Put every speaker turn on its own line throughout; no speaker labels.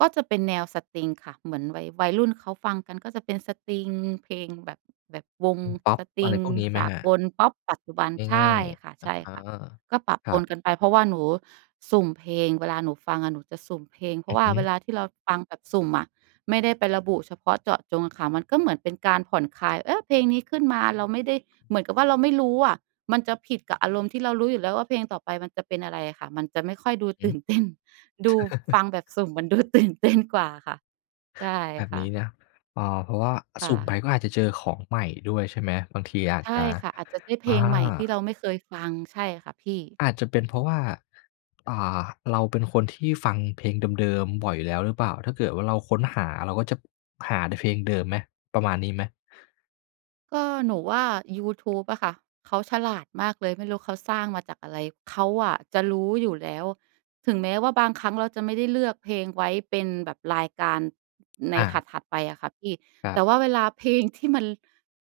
ก็จะเป็นแนวสตริงค่ะ เหมือนวัย วัยรุ่นเขาฟังกัน ก็จะเป็นสตริง เพลงแบบ แบบวง
เพลงพอ
ส
ป
ตร
อะ
ิ
ไร
ง
พวกนี้ไห
ส
ม
า
ครับ?
กล พอป ปัจจุบัน ใช
ง่า
่
ย
ค่ะ
ๆ อ
ใช
ะ
่
ฮะ
ค่ะ ก็ปะ
ค
ป
รับ
นกันไป เพราะว่าหนูสุ่มเพลง เวลาหนูฟังอะหนูจะสุ่มเพลง เพร
อ
า
ื
ะว
อ
่า
ฮ
เว
ึ
ลาที่เราฟังแบบสุ่มอะ ไม่ได้ไประบุเฉพาะเจาะจงค่ะ มันก็เหมือนเป็นการผ่อนคลาย เออ! เพลงนี้ขึ้นมา เราไม่ได้ เหมือนกับว่าเราไม่รู้อะ มันจะผิดกับอารมณ์ที่เรารู้อยู่แล้วว่า เพลงต่อไปมันจะเป็นอะไรค่ะ มันจะไม่ค่อยดู
ห
ต
ื
ื่นเต้น ดู
อ
ฟังแบบสุ่มเหมือนดู ตื่นเต้น กว่าค่ะ ใช่
แบบ
ค
น
่
ี้
ะ
นะ เอ่อ เพราะว่า
ค
ส
่
ุ่มไป
ะ
ก็อาจจะเจอของใหม่ด้วยใช่ไหม? บางที อาจ
ใช
จะ
่ค่ะ อาจจะได้เพ
อา
ลงใหม่ที่เราไม่เคยฟัง ใช่ค่ะพี่
อาจจะเป็นเพราะว่า อ่า เราเป็นคนที่ฟังเพลงเดิม ๆ บ่อยอยู่แล้วหรือเปล่า? ถ้าเกิดว่าเราค้นหา เราก็จะ หาแต่เพลงเดิมไหม ประมาณนี้ไหม?
ก็ หนูว่ายูทูบอะค่ะ เขาฉลาดมากเลย ไม่รู้เขาสร้างมาจากอะไร เขาอะจะรู้อยู่แล้ว ถึงแม้ว่าบางครั้ง เราจะไม่ได้เลือกเพลงไว้เป็นแบบรายการ ใน
อ
ถ
า
ัด ๆ ไปอะค่ะพี่
ค
แ
รั
ต
บ
่ว่าเวลาเพลงที่มัน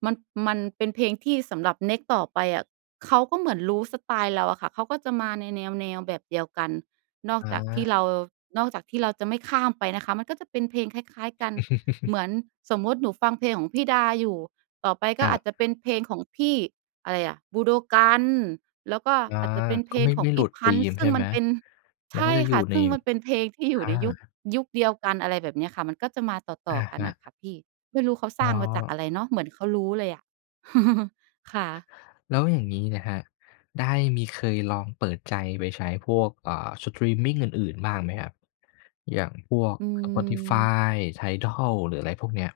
มัน มันเป็นเพลงที่สำหรับเน็กซต์ต่อไปอะ เขาก็เหมือนรู้สไตล์เราอะค่ะ เขาก็จะมาในแนว ๆ แบบเดียวกัน นอก
อ
จากที่เ
า
รา นอกจากที่เราจะไม่ข้ามไปนะคะ มันก็จะเป็นเพลงคล้าย ๆ กัน เหมือน สมมุติหนูฟังเพลงของพี่ดาอยู่ ต่อไปก
ค
็
รั
อา
บ
จจะเป็นเพลงของพี่ อะไรอะ บูโดกัน แล้วก็
อา
อาจจะเป็นเพ
ก็
ล
ไ
ง
ม่
ข
ไ
อ
ม
ง
่
พ
หล
ี่
ุด
พ
ธ
ั
ี
้นช์
ม
ซ
ใ
ึ
ช
่
่
ง
ไ
ม
ห
ั
ม?
นเป็น ใ
มั
ช
นก
่
็จะอย
ค
ู่
่ะ
ใน
ซึ่งมันเป็นเพลงที่อย
อ
ู่
า
ในยุค ยุคเดียวกัน อะไรแบบเนี้ยค่ะ มันก็จะมาต
อ
่อ
ะ
ๆ กัน
ฮ
อ
ะ
ะค่ะพี่ ไม่รู้เขาส
อ
ร
๋
้
อ
างมาจากอะไรเนาะ เหมือนเขารู้เลยอะ ค่ะ
แล้วอย่างงี้นะครับ ได้มีเคยลองเปิดใจไปใช้พวก เอ่อ สตรีมมิงอื่น ๆ บ้างไหมครับ? อย่างพวก
อืม
Spotify TIDAL หรืออะไรพวกเนี้ย